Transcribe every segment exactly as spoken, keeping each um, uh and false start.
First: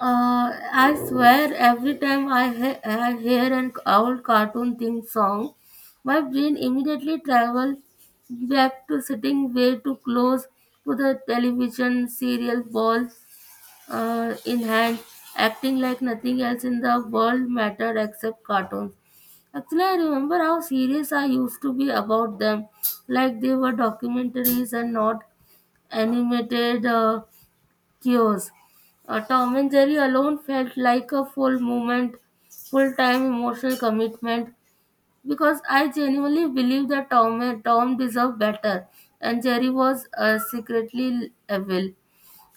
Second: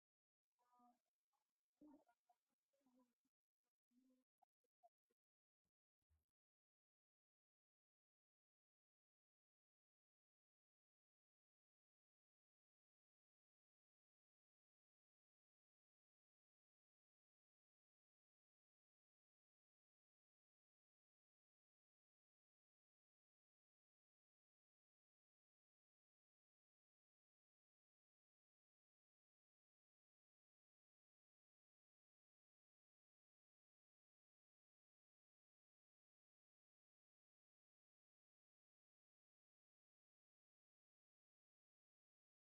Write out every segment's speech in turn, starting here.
Uh, I swear, every time I, he- I hear an old cartoon theme song, my brain immediately travels back to sitting way too close to the television serial ball uh, in hand, acting like nothing else in the world mattered except cartoons. Actually, I remember how serious I used to be about them, like they were documentaries and not animated. Uh, Cures. Uh, Tom and Jerry alone felt like a full moment, full time emotional commitment because I genuinely believe that Tom, Tom deserved better and Jerry was uh, secretly evil.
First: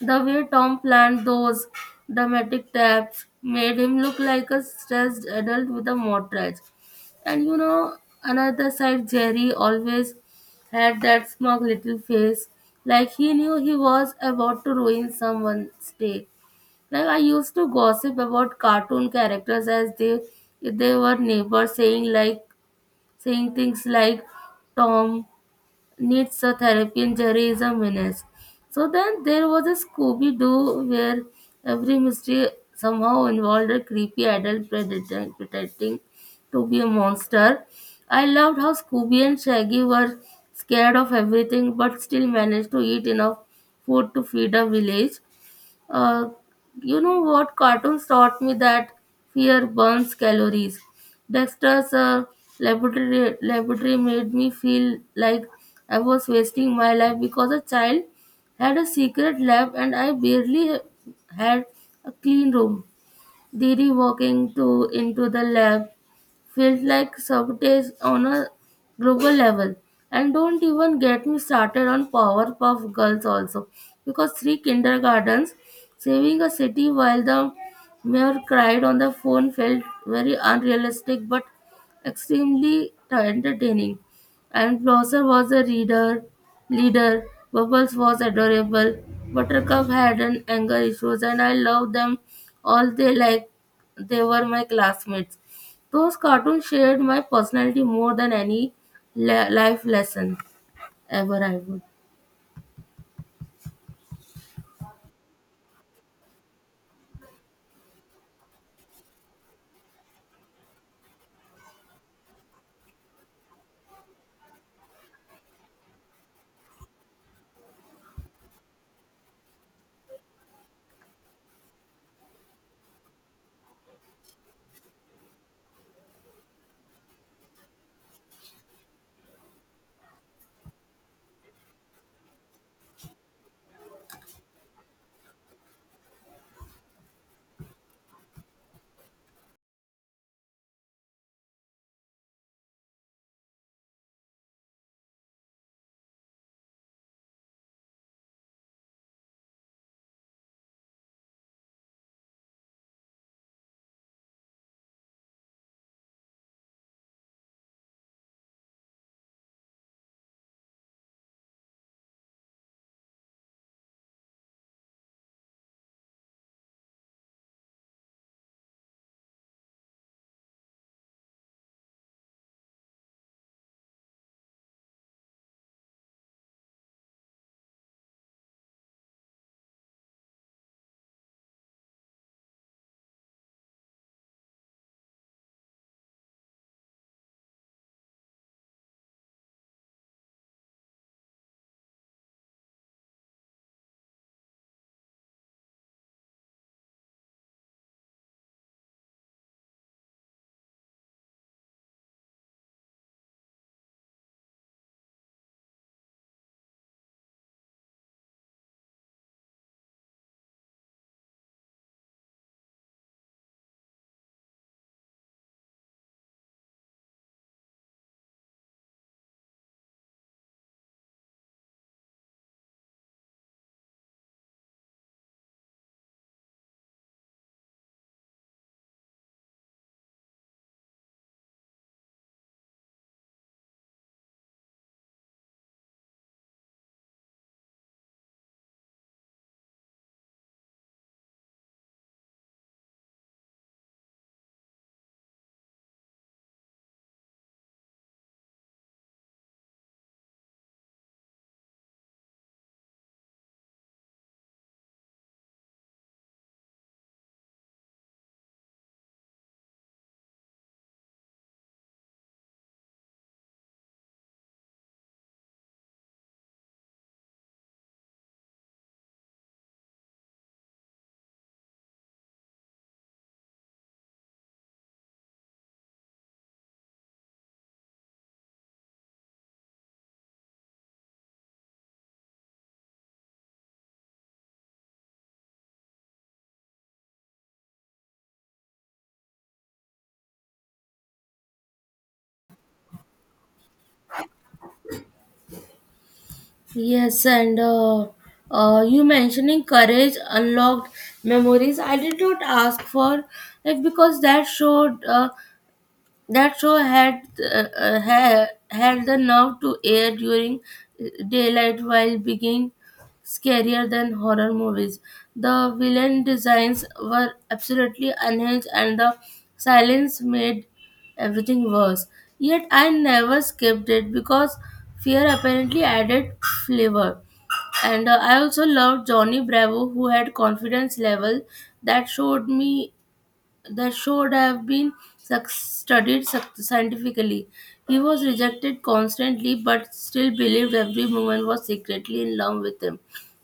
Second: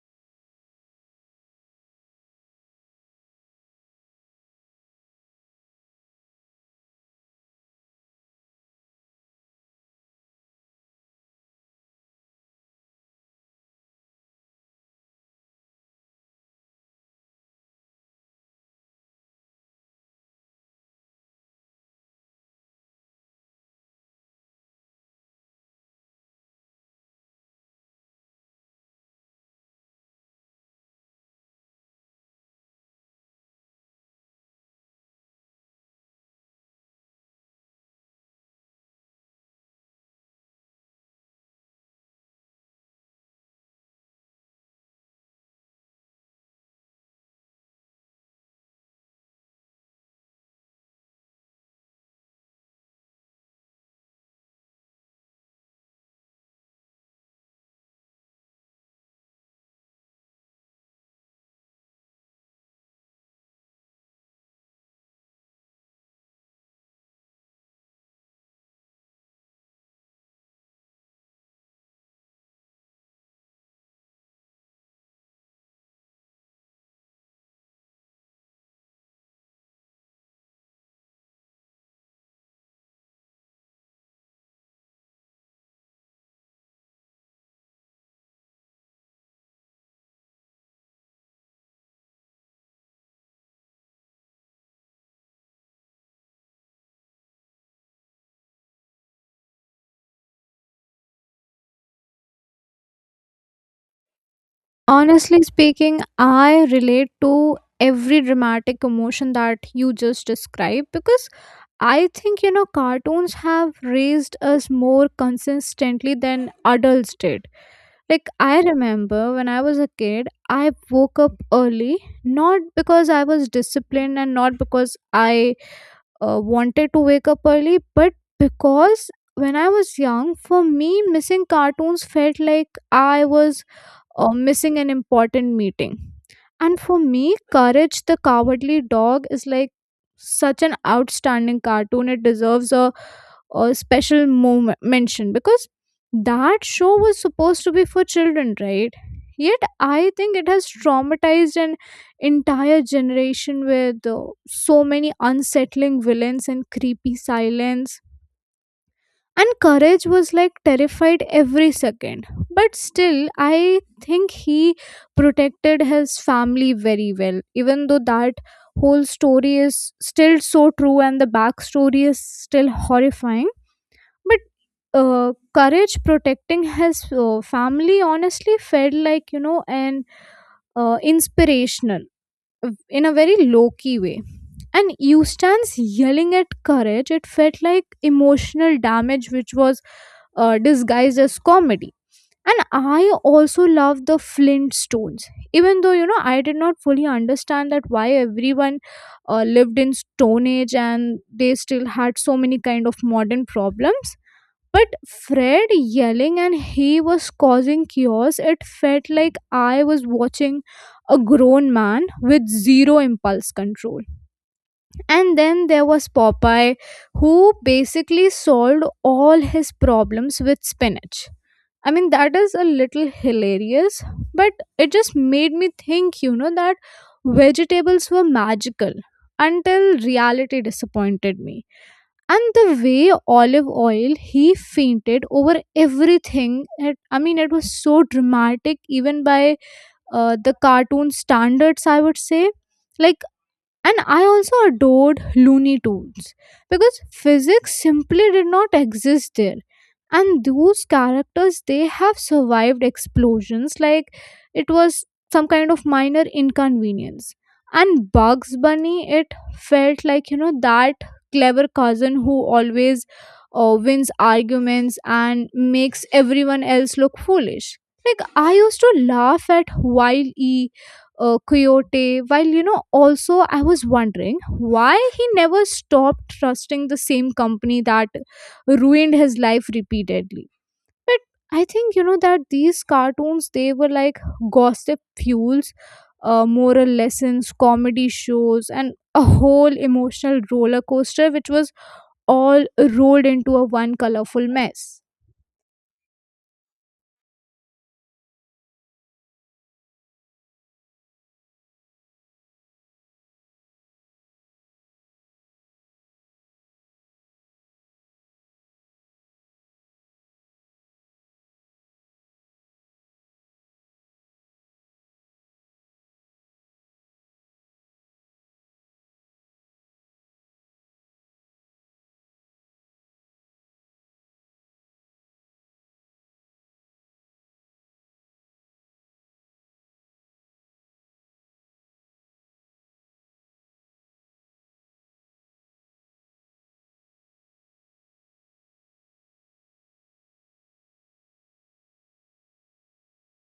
The way Tom planned those dramatic taps made him look like a stressed adult with a mortgage. And you know, another side, Jerry always had that smug little face, like he knew he was about to ruin someone's day. Like I used to gossip about cartoon characters as they if they were neighbors, saying like saying things like Tom needs a therapy and Jerry is a menace. So then there was a Scooby Doo where every mystery somehow involved a creepy adult predator pretending to be a monster. I loved how Scooby and Shaggy were scared of everything but still managed to eat enough food to feed a village. Uh, you know what? Cartoons taught me that fear burns calories. Dexter's uh, laboratory, laboratory made me feel like I was wasting my life because a child had a secret lab and I barely had a clean room. Didi walking to into the lab felt like sabotage on a global level. And don't even get me started on Powerpuff Girls also, because three kindergartens saving a city while the mayor cried on the phone felt very unrealistic but extremely entertaining. And Blossom was a reader, leader. Bubbles was adorable. Buttercup had an anger issues, and I loved them all. They like they were my classmates. Those cartoons shared my personality more than any li- life lesson ever, I would. Honestly speaking, I relate to every dramatic emotion that you just described because I think you know cartoons have raised us more consistently than adults did. Like I remember when I was a kid, I woke up early not because I was disciplined and not because I uh, wanted to wake up early, but because when I was young, for me, missing cartoons felt like I was or missing an important meeting. And for me, Courage the Cowardly Dog is like such an outstanding cartoon. It deserves a, a special moment mention because that show was supposed to be for children, right? Yet I think it has traumatized an entire generation with uh, so many unsettling villains and creepy silence, and courage was like terrified every second, but still i think he protected his family very well, even though that whole story is still so true and the backstory is still horrifying. But uh, courage protecting his uh, family honestly felt like you know an uh, inspirational uh, in a very low key way. And Eustace yelling at courage, it felt like emotional damage which was uh, disguised as comedy. And I also love the Flintstones, even though you know I did not fully understand that why everyone uh, lived in Stone Age and they still had so many kind of modern problems. But Fred yelling and he was causing chaos. It felt like I was watching a grown man with zero impulse control. And then there was Popeye, who basically solved all his problems with spinach. I mean, that is a little hilarious, but it just made me think, you know, that vegetables were magical until reality disappointed me. And the way olive oil he fainted over everything, it, I mean, it was so dramatic, even by uh, the cartoon standards, I would say. Like, and I also adored Looney Tunes because physics simply did not exist there. And those characters, they have survived explosions like it was some kind of minor inconvenience. And Bugs Bunny, it felt like, you know, that clever cousin who always uh, wins arguments and makes everyone else look foolish. Like, I used to laugh at Wild E uh, Coyote. While you know, also I was wondering why he never stopped trusting the same company that ruined his life repeatedly. But I think you know that these cartoons they were like gossip fuels, uh, moral lessons, comedy shows, and a whole emotional roller coaster, which was all rolled into a one colorful mess. Yes, and uh, uh, you mentioning courage unlocked memories. I did not ask for it because that showed uh, that show had uh, uh, ha- had the nerve to air during uh, daylight while being scarier than horror movies. The villain designs were absolutely unhinged, and the silence made everything worse. Yet I never skipped it because fear apparently added flavor. And uh, I also loved Johnny Bravo, who had confidence level that showed me that should have been suc- studied suc- scientifically. He was rejected constantly but still believed every woman was secretly in love with him,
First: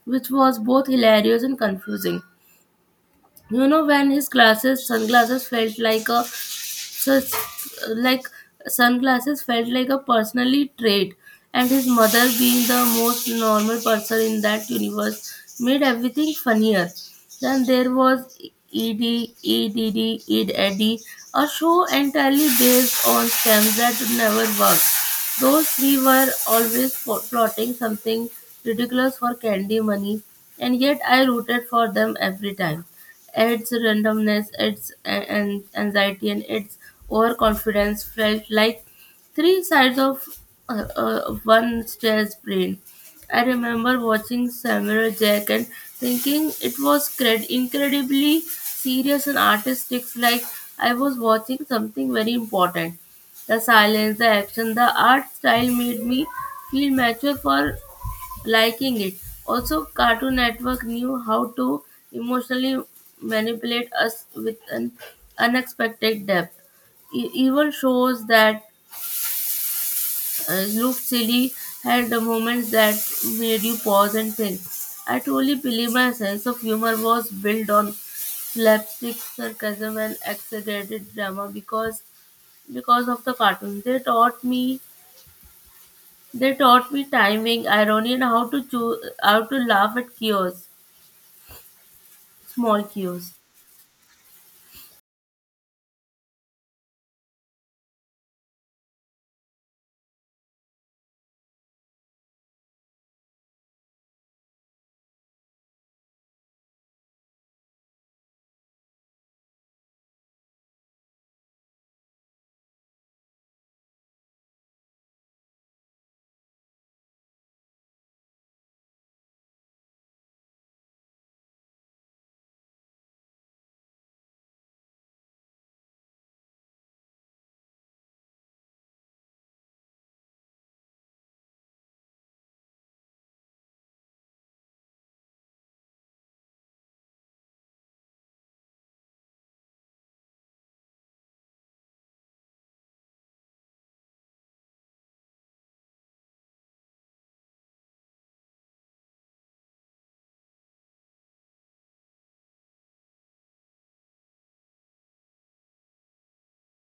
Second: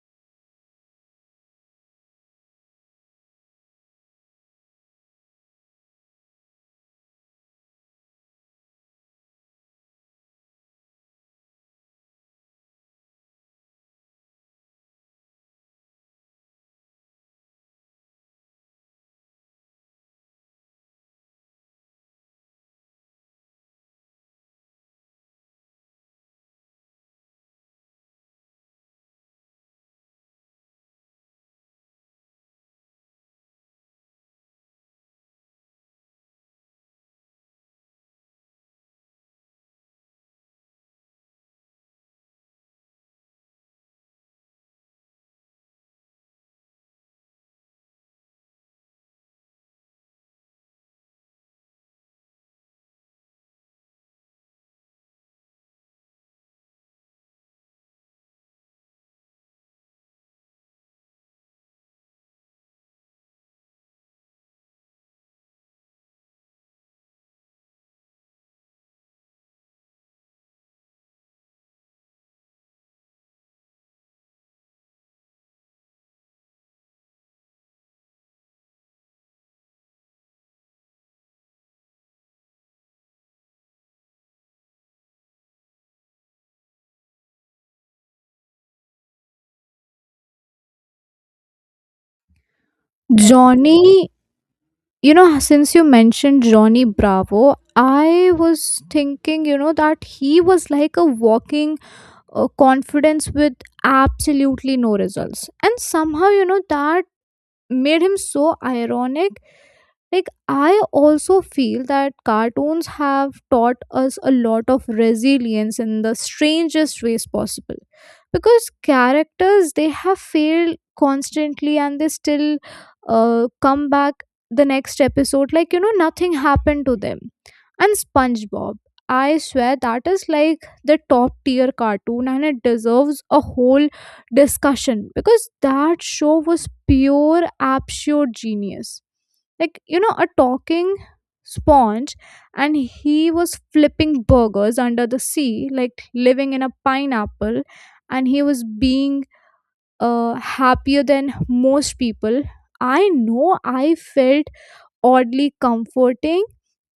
which was both hilarious and confusing. You know, when his glasses, sunglasses felt like a such like sunglasses felt like a personally trait, and his mother being the most normal person in that universe made everything funnier. Then there was ed edd ed eddie, a show entirely based on scams that never worked. Those three were always plotting something ridiculous for candy money, and yet I rooted for them every time. Its randomness, its a- an- anxiety, and its overconfidence felt like three sides of uh, uh, one stare's brain. I remember watching Samurai Jack and thinking it was cred- incredibly serious and artistic, like I was watching something very important. The silence, the action, the art style made me feel mature for liking it. Also, Cartoon Network knew how to emotionally manipulate us with an unexpected depth. E- even shows that uh, looked silly had the moments that made you pause and think. I truly believe my sense of humor was built on slapstick sarcasm and exaggerated drama because because of the cartoons. They taught me they taught me timing, irony, and how to choose how to laugh at chaos. Small cues. Johnny, you know since you mentioned Johnny Bravo, i was thinking you know that he was like a walking uh, confidence with absolutely no results, and somehow you know that made him so ironic. Like i also feel that cartoons have taught us a lot of resilience in the strangest ways possible because characters they have failed constantly and they still uh, come back the next episode like you know nothing happened to them. And SpongeBob, i swear that is like the top tier cartoon, and it deserves a whole discussion because that show was pure absolute genius. Like you know a talking sponge, and he was flipping burgers under the sea, like living in a pineapple, and he was being uh, happier than most people i know. I felt oddly comforting.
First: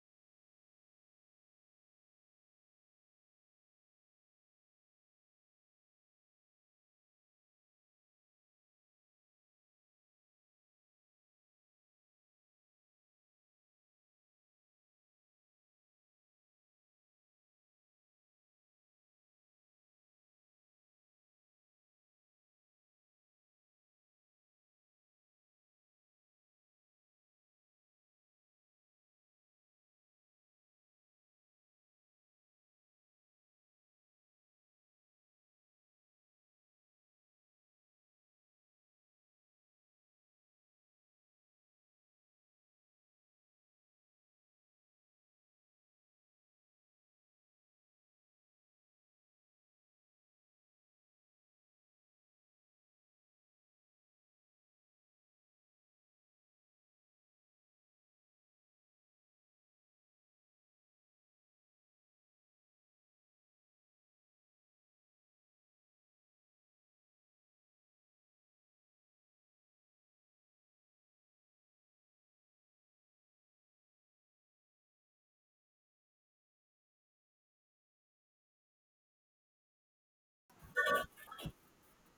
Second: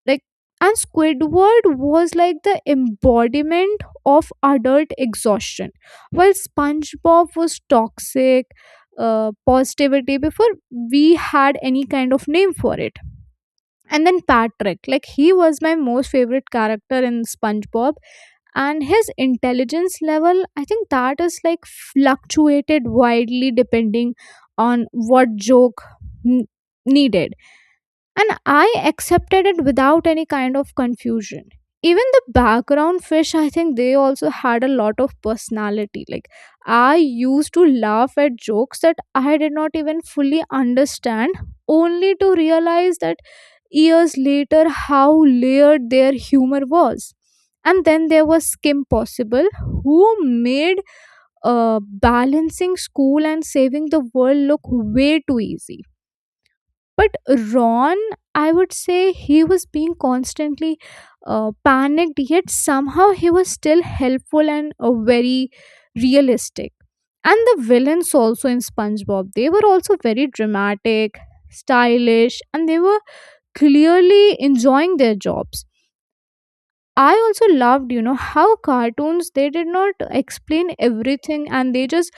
Like, and Squidward was like the embodiment of adult exhaustion, while SpongeBob was toxic uh, positivity before we had any kind of name for it. And then Patrick, like he was my most favorite character in SpongeBob, and his intelligence level, I think that is like fluctuated widely depending on what joke n- needed. And I accepted it without any kind of confusion. Even the background fish, I think they also had a lot of personality. Like, I used to laugh at jokes that I did not even fully understand, only to realize that years later how layered their humor was. And then there was Kim Possible, who made uh, balancing school and saving the world look way too easy. But Ron, I would say he was being constantly uh, panicked, yet somehow he was still helpful and uh, very realistic. And the villains also in SpongeBob, they were also very dramatic, stylish, and they were clearly enjoying their jobs. I also loved you know how cartoons they did not explain everything, and they just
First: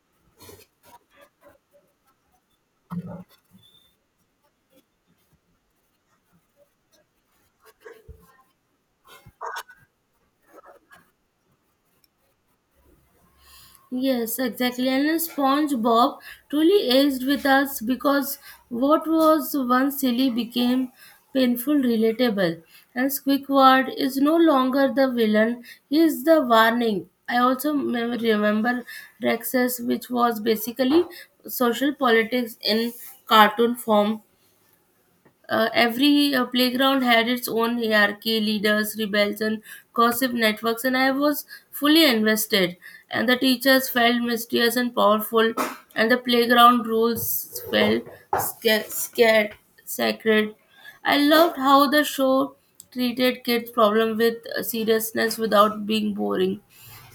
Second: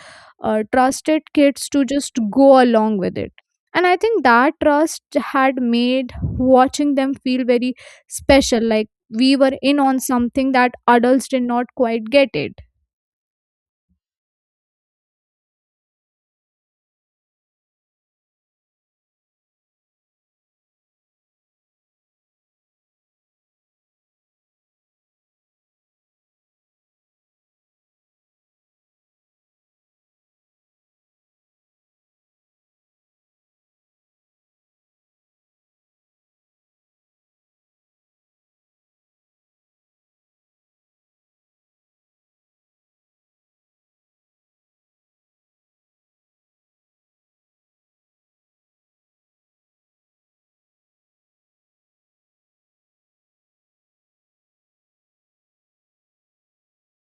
uh, trusted kids to just go along with it. And i think that trust had made watching them feel very special. Like, we were in on something that adults did not quite get it. Yes, exactly. And SpongeBob truly aged with us because what was once silly became painful, relatable. And Squidward is no longer the villain, he is the warning. I also me- remember Rexus, which was basically social politics in cartoon form. Uh, every uh, playground had its own hierarchy, leaders, rebels, and gossip networks, and I was fully invested. And the teachers felt mysterious and powerful, and the playground rules felt sca- scared, sacred. I loved how the show treated kids' problem with uh, seriousness without being boring.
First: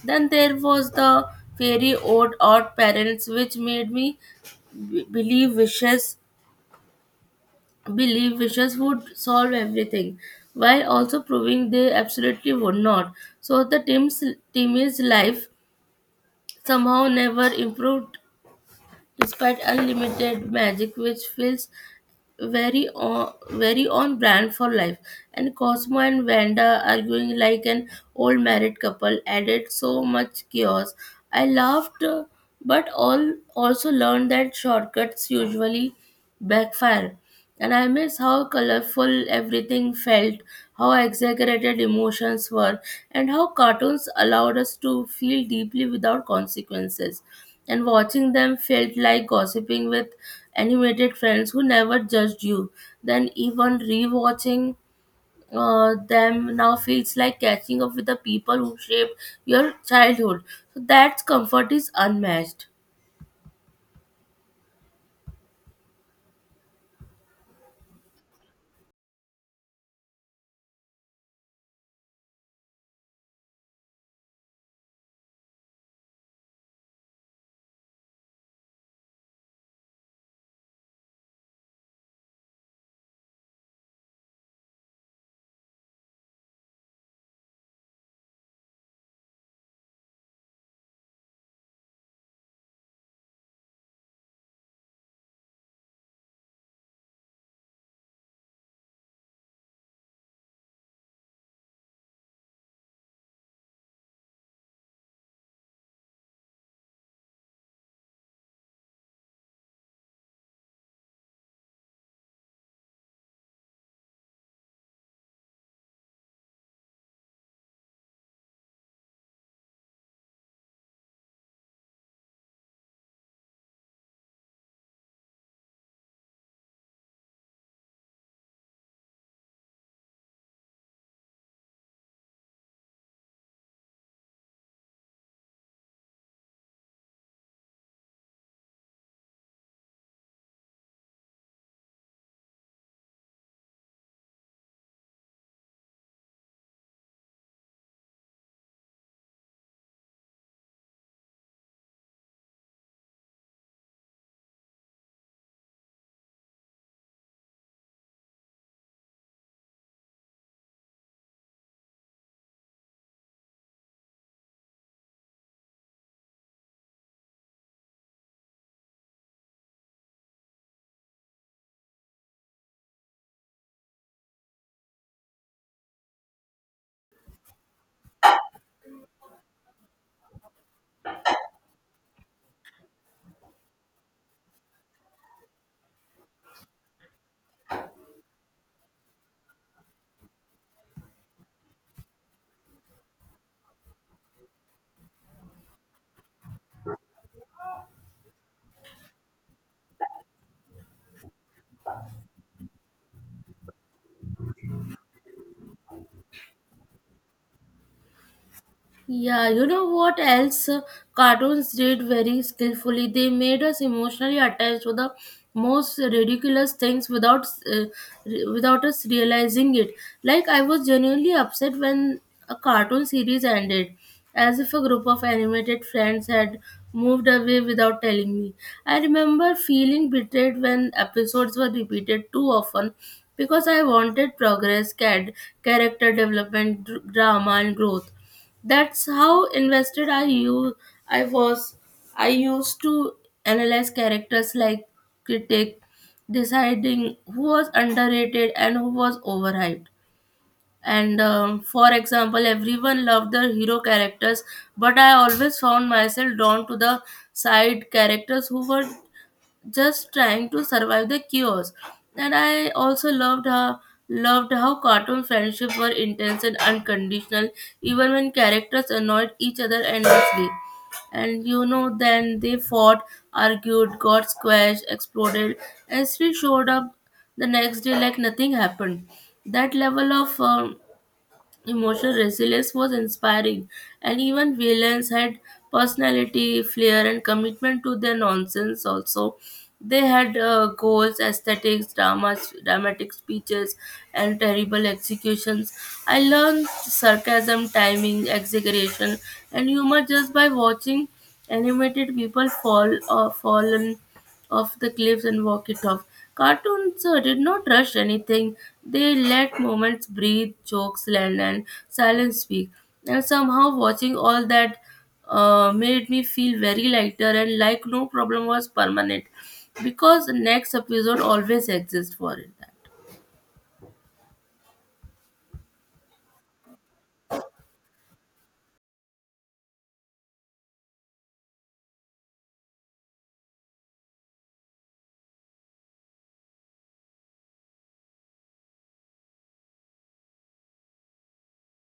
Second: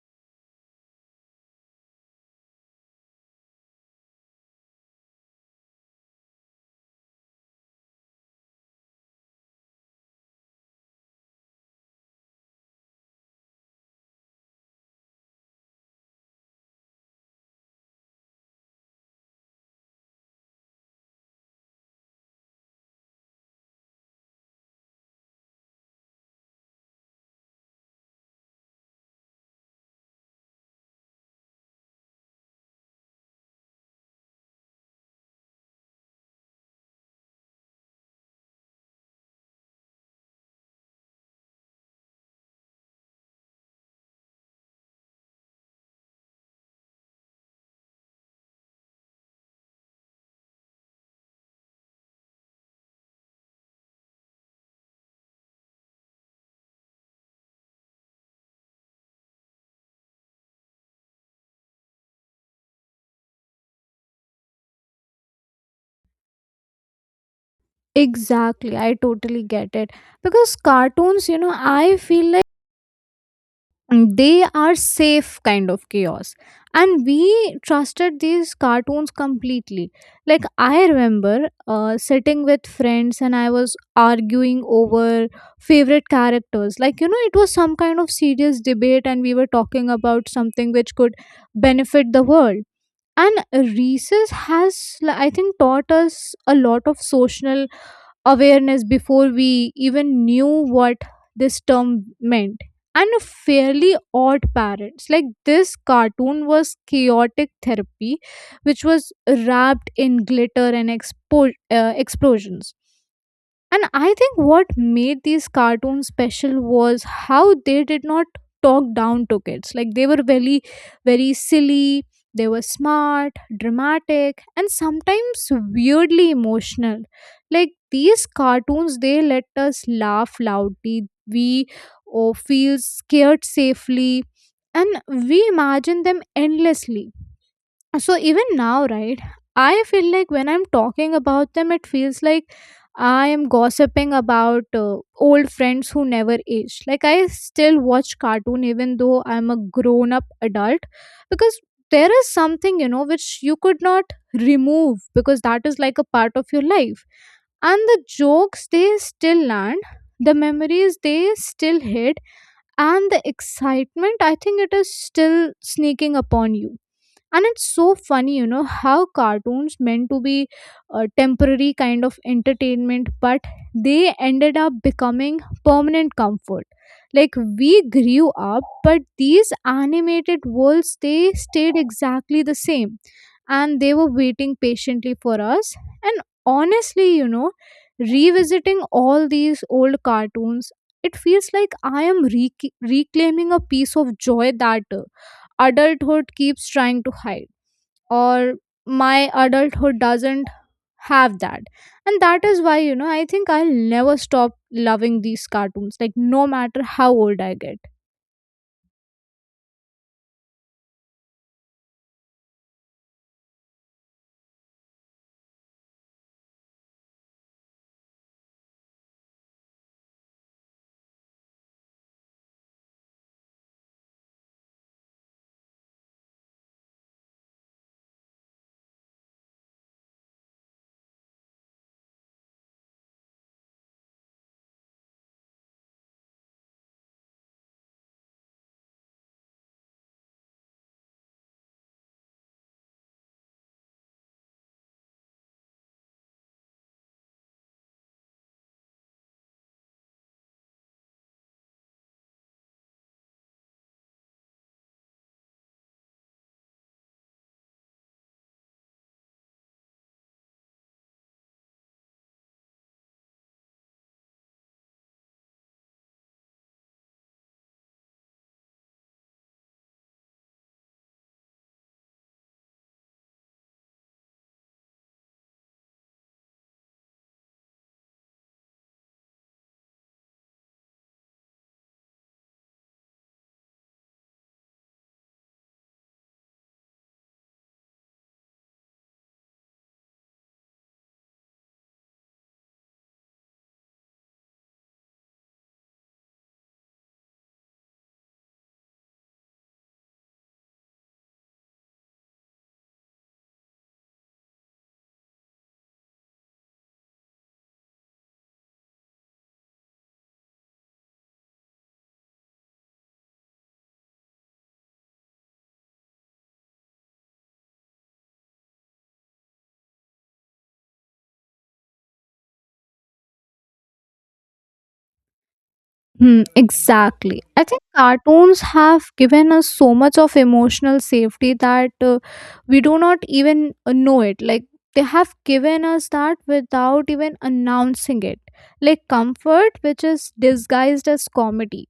Then there was the fairy odd odd parents, which made me b- believe wishes believe wishes would solve everything, while also proving they absolutely would not. So the team's team's life somehow never improved despite unlimited magic, which feels very on very on brand for life. And Cosmo and Vanda arguing like an old married couple added so much chaos. I laughed, uh, but all also learned that shortcuts usually backfire, and I miss how colorful everything felt, how exaggerated emotions were, and how cartoons allowed us to feel deeply without consequences. And watching them felt like gossiping with animated friends who never judged you. Then, even rewatching uh, them now feels like catching up with the people who shaped your childhood. So, that comfort is unmatched. Exactly, I totally get it. Because cartoons, you know, I feel like, mm, they are safe kind of chaos, and we trusted these cartoons completely. Like i remember uh, sitting with friends and i was arguing over favorite characters like you know it was some kind of serious debate, and we were talking about something which could benefit the world. And Reeses has, like, I think taught us a lot of social awareness before we even knew what this term meant. And a fairly odd parents. Like this cartoon was chaotic therapy, which was wrapped in glitter and expo- uh, explosions. And I think what made these cartoons special was how they did not talk down to kids. Like they were very, very silly, they were smart, dramatic, and sometimes weirdly emotional. Like these cartoons, they let us laugh loudly. We, oh, feel scared safely, and we imagine them endlessly. So even now, right, I feel like when I'm talking about them, it feels like I am gossiping about uh, old friends who never aged. Like I still watch cartoon even though I'm a grown-up adult because there is something, you know, which you could not remove because that is like a part of your life. And the jokes they still land, the memories they still hit, and the excitement I think it is still sneaking upon you. And it's so funny you know how cartoons meant to be a temporary kind of entertainment, but they ended up becoming permanent comfort. Like we grew up, but these animated worlds they stayed exactly the same, and they were waiting patiently for us. And honestly, you know revisiting all these old cartoons, it feels like i am rec- reclaiming a piece of joy that uh, adulthood keeps trying to hide, or my adulthood doesn't have that. And that is why you know i think i'll never stop loving these cartoons, like no matter how old i get. Yeah, you know what else uh, cartoons did very skillfully? They made us emotionally attached to the most ridiculous things without uh, re- without us realizing it. Like I was genuinely upset when a cartoon series ended, as if a group of animated friends had moved away without telling me. I remember feeling betrayed when episodes were repeated too often because I wanted progress, cad- character development, dr- drama and growth. That's how invested I you I was. I used to analyze characters like critic, deciding who was underrated and who was overhyped. And um, for example, everyone loved the hero characters, but I always found myself drawn to the side characters who were just trying to survive the chaos. And I also loved her loved how cartoon friendships were intense and unconditional, even when characters annoyed each other endlessly. And you know, then they fought, argued, got squashed, exploded, and still showed up the next day like nothing happened. That level of um, emotional resilience was inspiring, and even villains had personality, flair, and commitment to their nonsense. Also, they had uh, goals, aesthetics, dramas, dramatic speeches, and terrible executions. I learned sarcasm, timing, exaggeration, and humor just by watching animated people fall or fallen off the cliffs and walk it off. Cartoons uh, did not rush anything. They let moments breathe, jokes land, and silence speak. And somehow watching all that uh, made me feel very lighter, and like no problem was permanent because the next episode always exists for it. Hmm, exactly. I think cartoons have given us so much of emotional safety that uh, we do not even uh, know it. Like, they have given us that without even announcing it. Like, comfort, which is disguised as comedy.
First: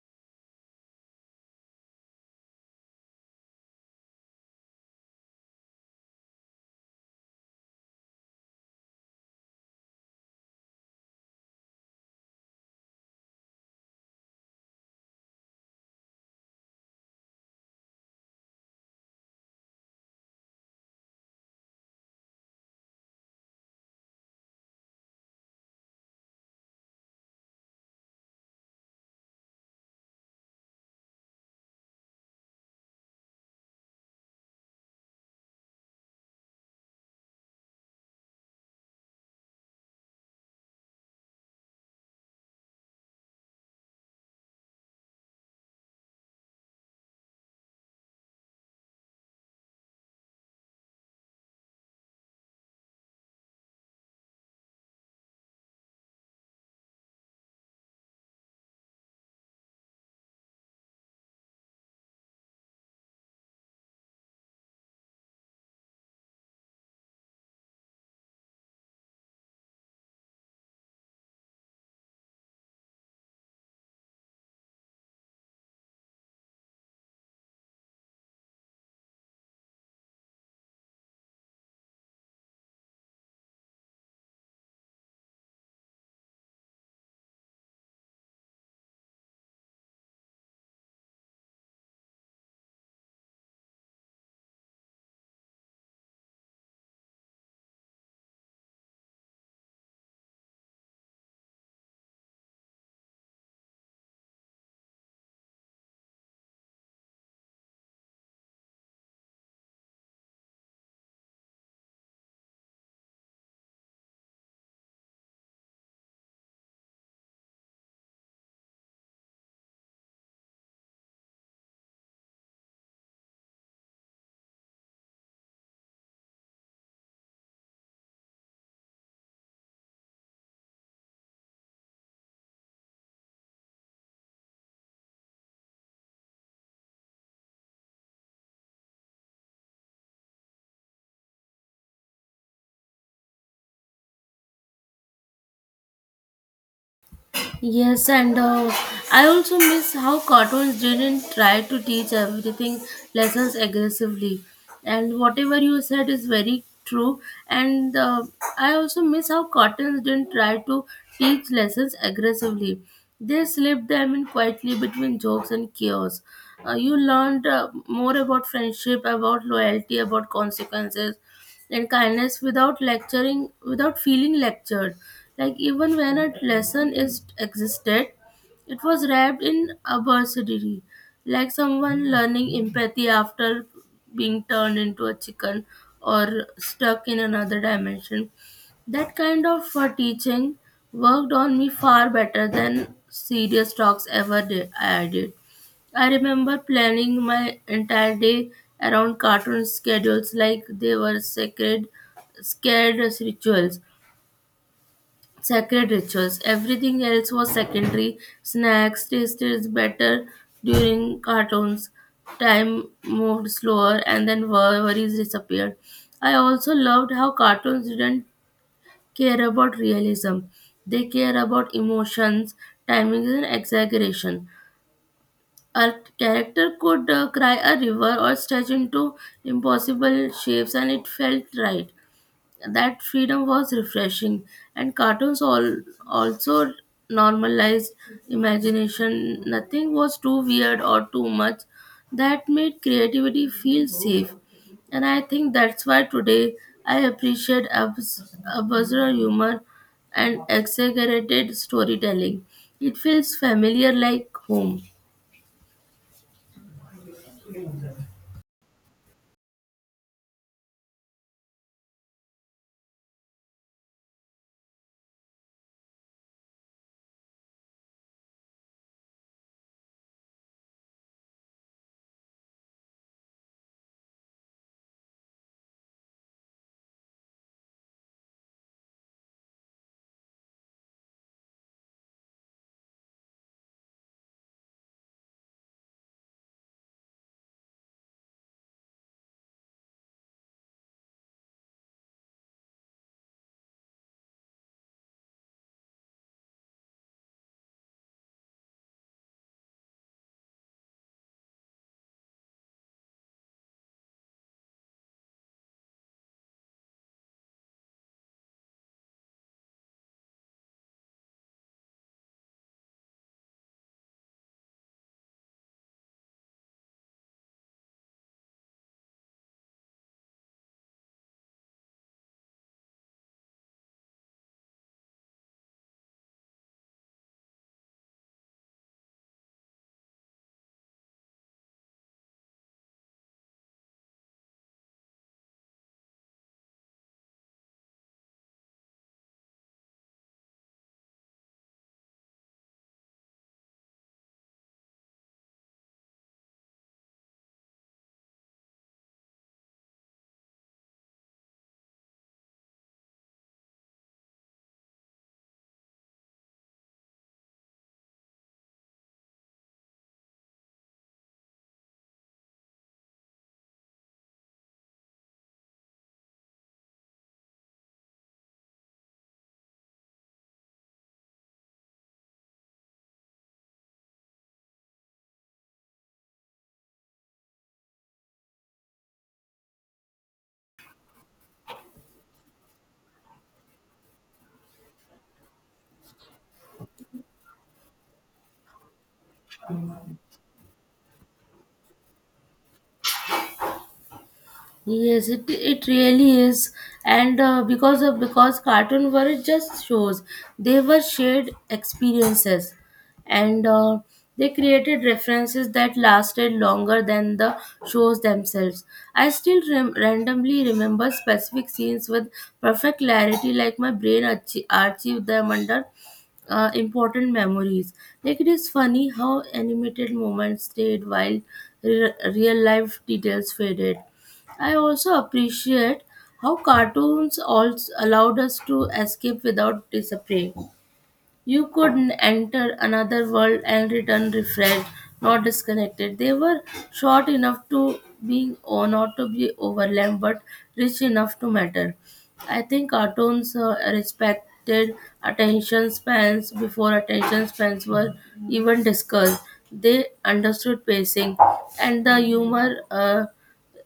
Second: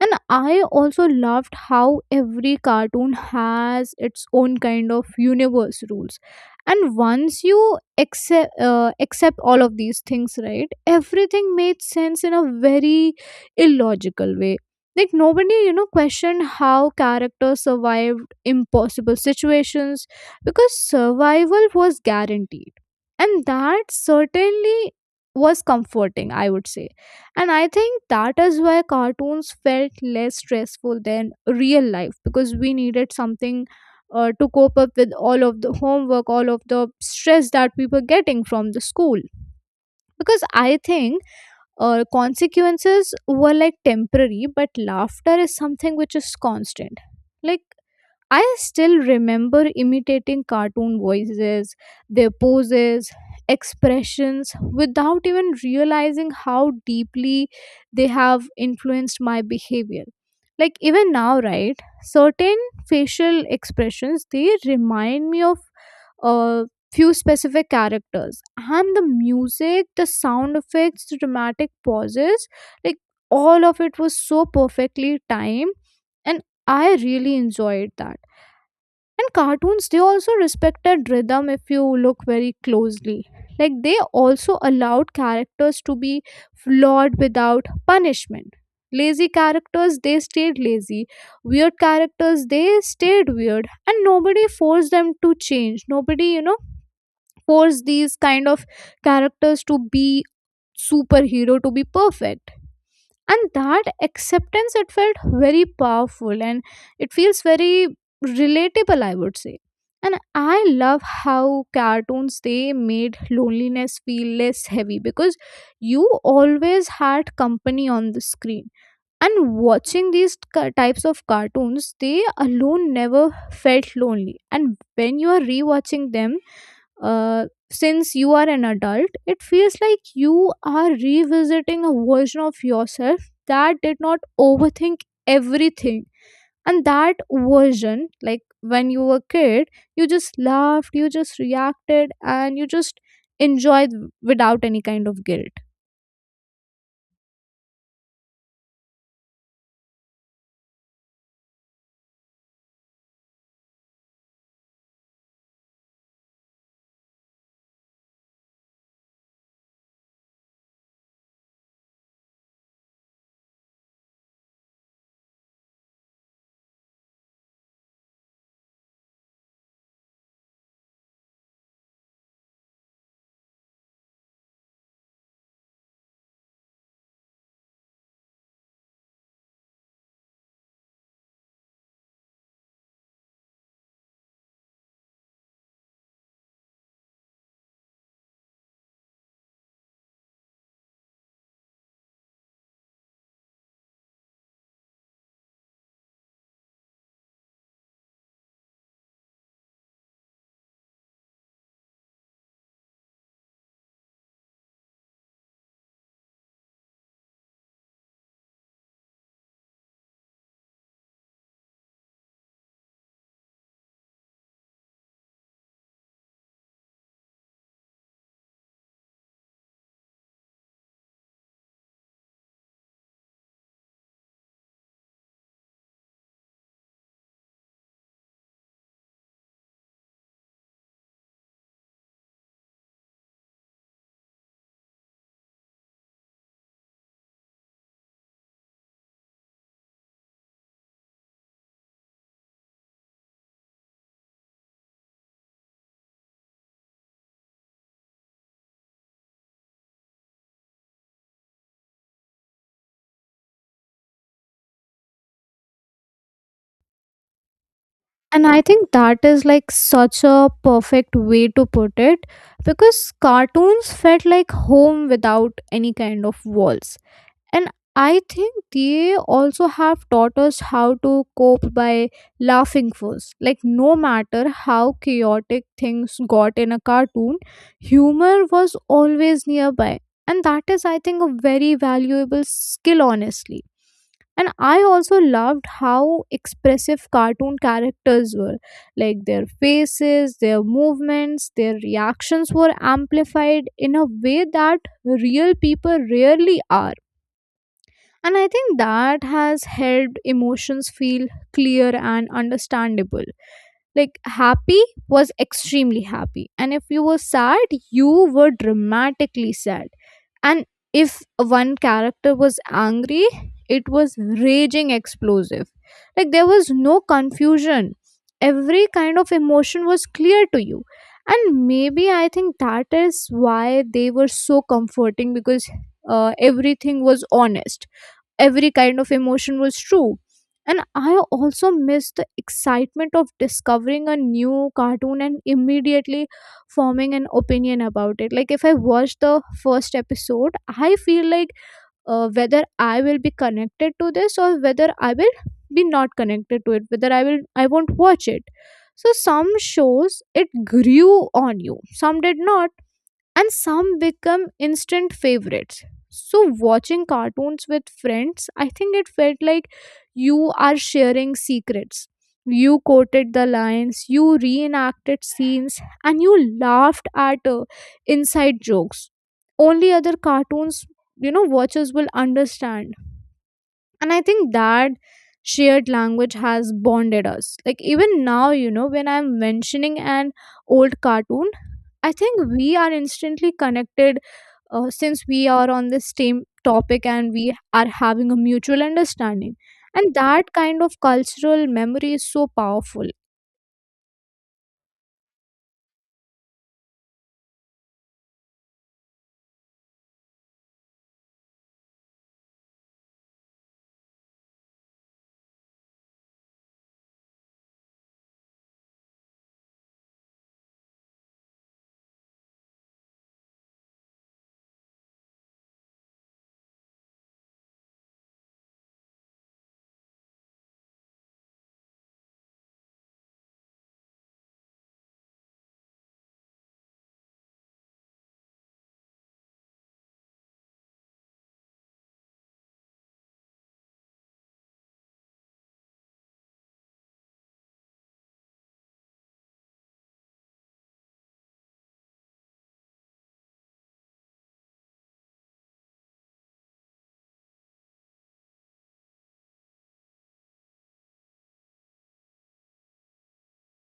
And I also loved how every cartoon has its own kind of universe rules. And once you accept, uh, accept all of these things, right, everything made sense in a very illogical way. Like nobody, you know, questioned how characters survived impossible situations because survival was guaranteed. And that certainly was comforting, I would say. And I think that is why cartoons felt less stressful than real life because we needed something uh, to cope up with all of the homework, all of the stress that we were getting from the school. Because I think uh, consequences were like temporary, but laughter is something which is constant. Like, I still remember imitating cartoon voices, their poses, expressions without even realizing how deeply they have influenced my behavior. Like even now, right? Certain facial expressions they remind me of a few specific characters, and the music, the sound effects, the dramatic pauses, like all of it was so perfectly timed. And I really enjoyed that. And cartoons they also respected rhythm if you look very closely. Like they also allowed characters to be flawed without punishment. Lazy characters they stayed lazy, weird characters they stayed weird, and nobody forced them to change. Nobody, you know forced these kind of characters to be superhero, to be perfect. And that acceptance, it felt very powerful, and it feels very relatable, I would say. And i love how cartoons they made loneliness feel less heavy because you always had company on the screen. And watching these ca- types of cartoons they alone never felt lonely. And when you are rewatching them, uh, since you are an adult, it feels like you are revisiting a version of yourself that did not overthink everything. And that version, like when you were a kid, you just laughed, you just reacted, and you just enjoyed without any kind of guilt. Yes, and uh, I also miss how cartoons didn't try to teach everything lessons aggressively. And whatever you said is very true. And uh, I also miss how cartoons didn't try to teach lessons aggressively. They slipped them in quietly between jokes and chaos. Uh, you learned uh, more about friendship, about loyalty, about consequences, and kindness without lecturing without feeling lectured. Like even when a lesson is existed, it was wrapped in absurdity, like someone learning empathy after being turned into a chicken or stuck in another dimension. That kind of uh, teaching worked on me far better than serious talks ever did i did I remember planning my entire day around cartoon schedules like they were sacred, scared rituals, sacred rituals. Everything else was secondary. Snacks tasted better during cartoons. Time moved slower, and then wor- worries disappeared. I also loved how cartoons didn't care about realism; they care about emotions, timing, and exaggeration. A character could uh, cry a river or stretch into impossible shapes, and it felt right. That freedom was refreshing, and cartoons all also normalized imagination. Nothing was too weird or too much. That made creativity feel safe, and I think that's why today I appreciate abs- absurd humor and exaggerated storytelling. It feels familiar, like home. And I think that is like such a perfect way to put it because cartoons felt like home without any kind of walls. And I think they also have taught us how to cope by laughing first. Like, no matter how chaotic things got in a cartoon, humor was always nearby. And that is, I think, a very valuable skill, honestly. And I also loved how expressive cartoon characters were. Like, their faces, their movements, their reactions were amplified in a way that real people rarely are, and I think that has helped emotions feel clear and understandable. Like, happy was extremely happy. And if you were sad, you were dramatically sad. And if one character was angry, it was raging explosive. Like, there was no confusion. Every kind of emotion was clear to you. And maybe I think that is why they were so comforting, because uh, everything was honest, every kind of emotion was true. And I also missed the excitement of discovering a new cartoon and immediately forming an opinion about it. Like, if I watch the first episode, I feel like uh, whether I will be connected to this or whether I will be not connected to it, whether I will I won't watch it. So some shows it grew on you, some did not, and some become instant favorites. So watching cartoons with friends, I think it felt like you are sharing secrets. You quoted the lines, you reenacted scenes, and you laughed at uh, inside jokes only other cartoons, you know, watchers will understand. And I think that shared language has bonded us. Like even now, you know, when I'm mentioning an old cartoon, I think we are instantly connected, uh, since we are on the same topic and we are having a mutual understanding. And that kind of cultural memory is so powerful. Yes, it, it really is, and uh, because of because cartoon were just shows, they were shared experiences, and uh, they created references that lasted longer than the shows themselves. I still rem- randomly remember specific scenes with perfect clarity, like my brain archi- archived them under uh, important memories. Like it is funny how animated moments stayed while re- real life details faded. I also appreciate how cartoons also allowed us to escape without disappearing. You could n- enter another world and return refreshed, not disconnected. They were short enough to be or not to be overwhelmed, but rich enough to matter. I think cartoons uh, respected attention spans before attention spans were even discussed. They understood pacing and the humor. Uh,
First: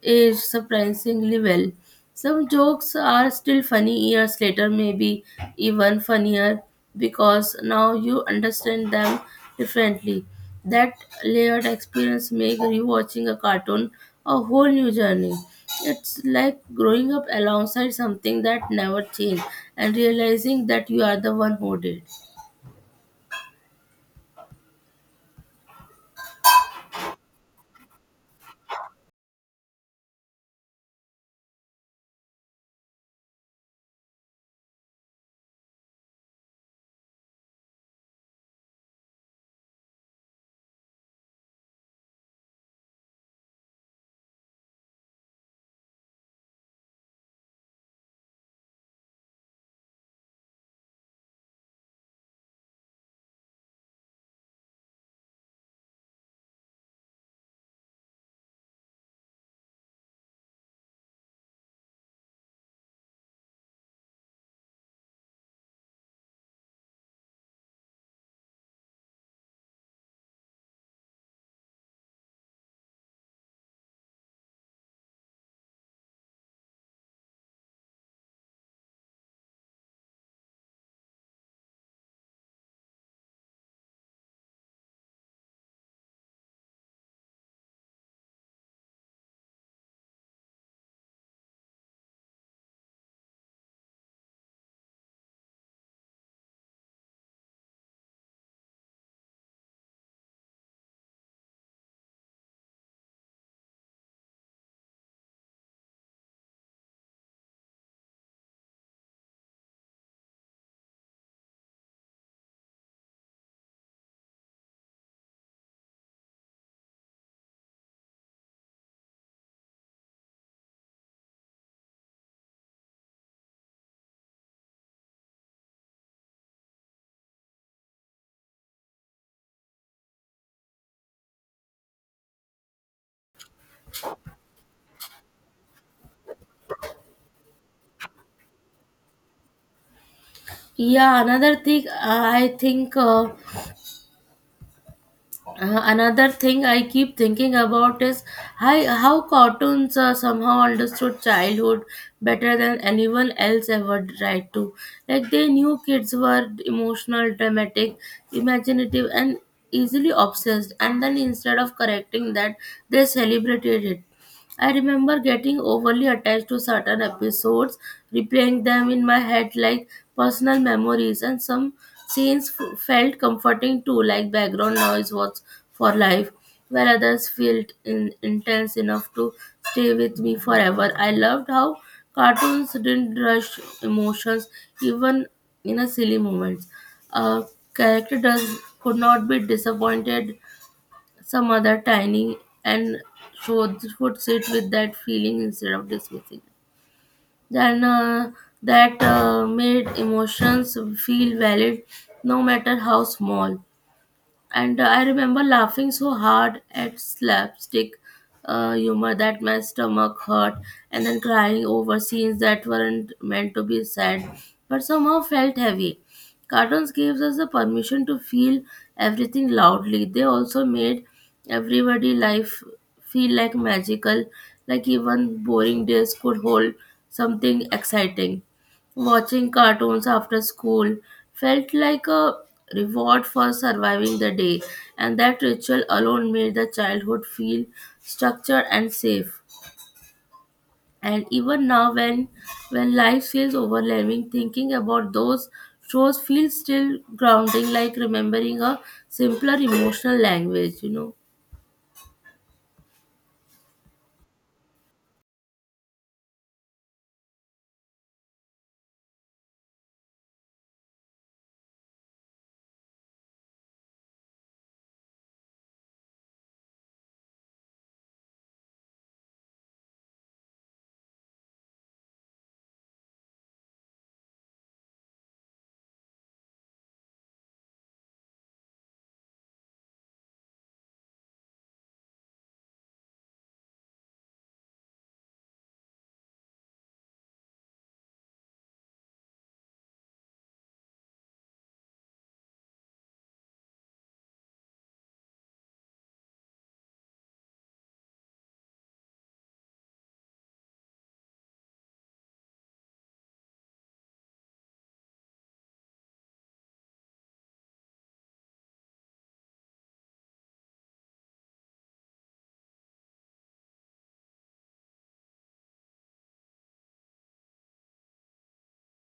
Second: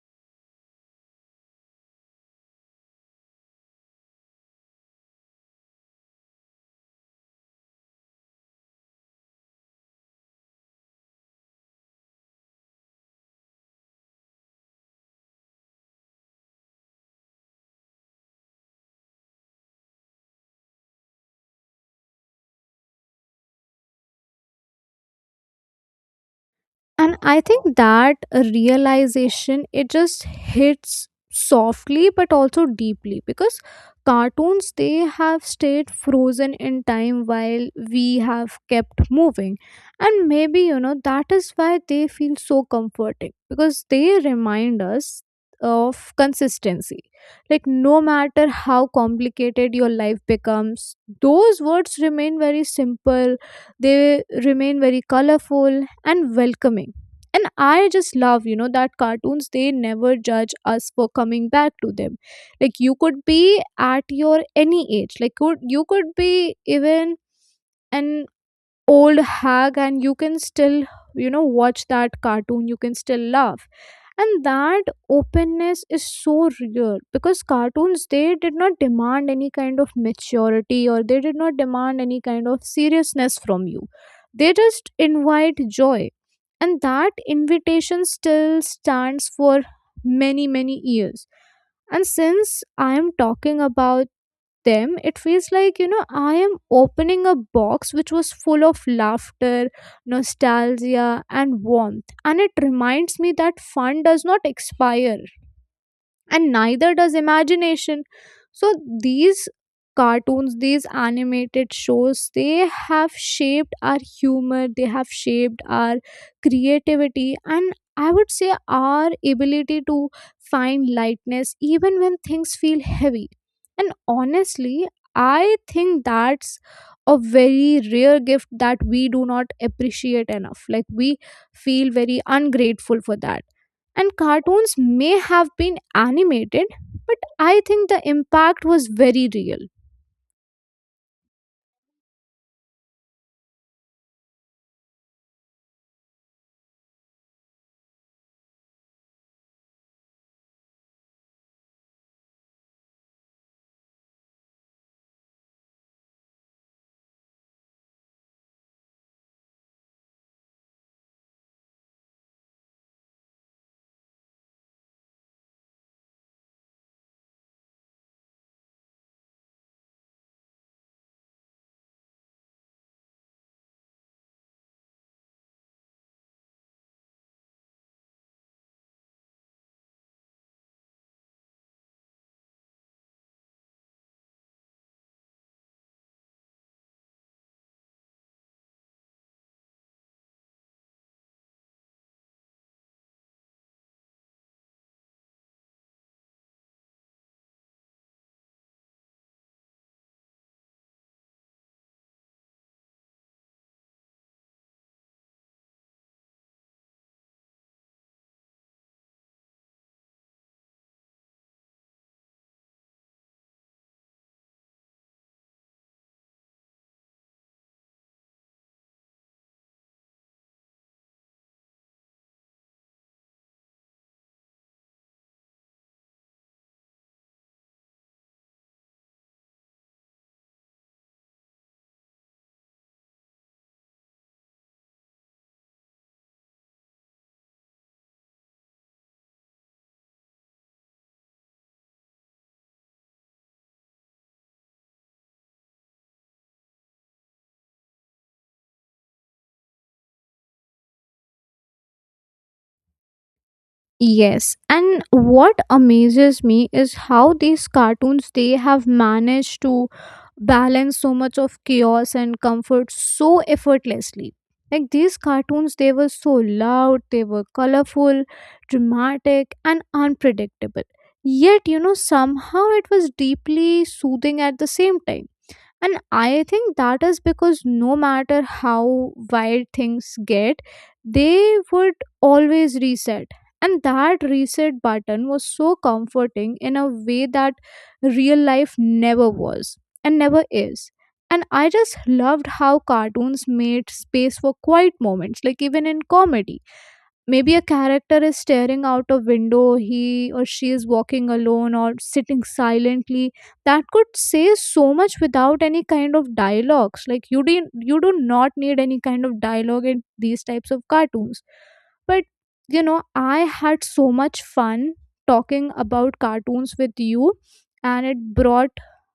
Is surprisingly well. Some jokes are still funny years later, maybe even funnier because now you understand them differently. That layered experience makes rewatching a cartoon a whole new journey. It's like growing up alongside something that never changed and realizing that you are the one who did. And I think that realization, it just hits softly but also deeply, because cartoons, they have stayed frozen in time while we have kept moving. And maybe, you know, that is why they feel so comforting, because they remind us of consistency. Like no matter how complicated your life becomes, those words remain very simple. They remain very colorful and welcoming. And I just love, you know, that cartoons, they never judge us for coming back to them. Like you could be at your any age, like could, you could be even an old hag and you can still, you know, watch that cartoon, you can still laugh. And that openness is so real, because cartoons, they did not demand any kind of maturity, or they did not demand any kind of seriousness from you. They just invite joy. And that invitation still stands for many, many years. And since I am talking about them, it feels like, you know, I am opening a box which was full of laughter, nostalgia and warmth, and it reminds me that fun does not expire, and neither does imagination. So these cartoons, these animated shows, they have shaped our humor, they have shaped our creativity, and I would say our ability to find lightness even when things feel heavy. And honestly, I think that's a very rare gift that we do not appreciate enough. Like we feel very ungrateful for that. And cartoons may have been animated, but I think the impact was very real. Yeah, another thing uh, I think uh, Uh, another thing I keep thinking about is how, how cartoons uh, somehow understood childhood better than anyone else ever tried to. Like they knew kids were emotional, dramatic, imaginative, and easily obsessed, and then instead of correcting that, they celebrated it. I remember getting overly attached to certain episodes, replaying them in my head like personal memories, and some scenes f- felt comforting too, like background noise was for life, while others felt in- intense enough to stay with me forever. I loved how cartoons didn't rush emotions, even in a silly moments. A character does could not be disappointed some other tiny and should, should sit with that feeling instead of dismissing it. Then uh, that uh, made emotions feel valid no matter how small. And uh, I remember laughing so hard at slapstick uh, humor that my stomach hurt, and then crying over scenes that weren't meant to be sad but somehow felt heavy. Cartoons gave us the permission to feel everything loudly. They also made everybody life feel like magical, like even boring days could hold something exciting. Watching cartoons after school felt like a reward for surviving the day, and that ritual alone made the childhood feel structured and safe. And even now, when when life feels overwhelming, thinking about those shows feels still grounding, like remembering a simpler emotional language. You know. Yes, and what amazes me is how these cartoons, they have managed to balance so much of chaos and comfort so effortlessly. Like these cartoons, they were so loud, they were colorful, dramatic and unpredictable. Yet, you know, somehow it was deeply soothing at the same time. And I think that is because no matter how wild things get, they would always reset. And that reset button was so comforting in a way that real life never was and never is. And I just loved how cartoons made space for quiet moments. Like even in comedy, maybe a character is staring out a window, he or she is walking alone or sitting silently, that could say so much without any kind of dialogues. Like you didn't you do not need any kind of dialogue in these types of cartoons. But you know, I had so much fun talking about cartoons with you, and it brought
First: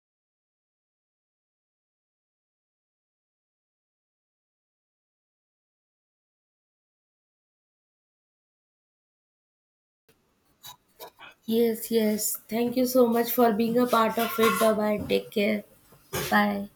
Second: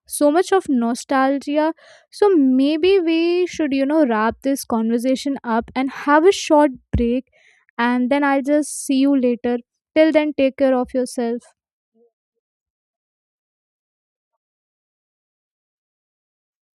so much of nostalgia. So maybe we should, you know, wrap this conversation up and have a short break, and then I'll just see you later. Till then, take care of yourself. Yes, yes. Thank you so much for being a part of it. Bye bye. Take care. Bye.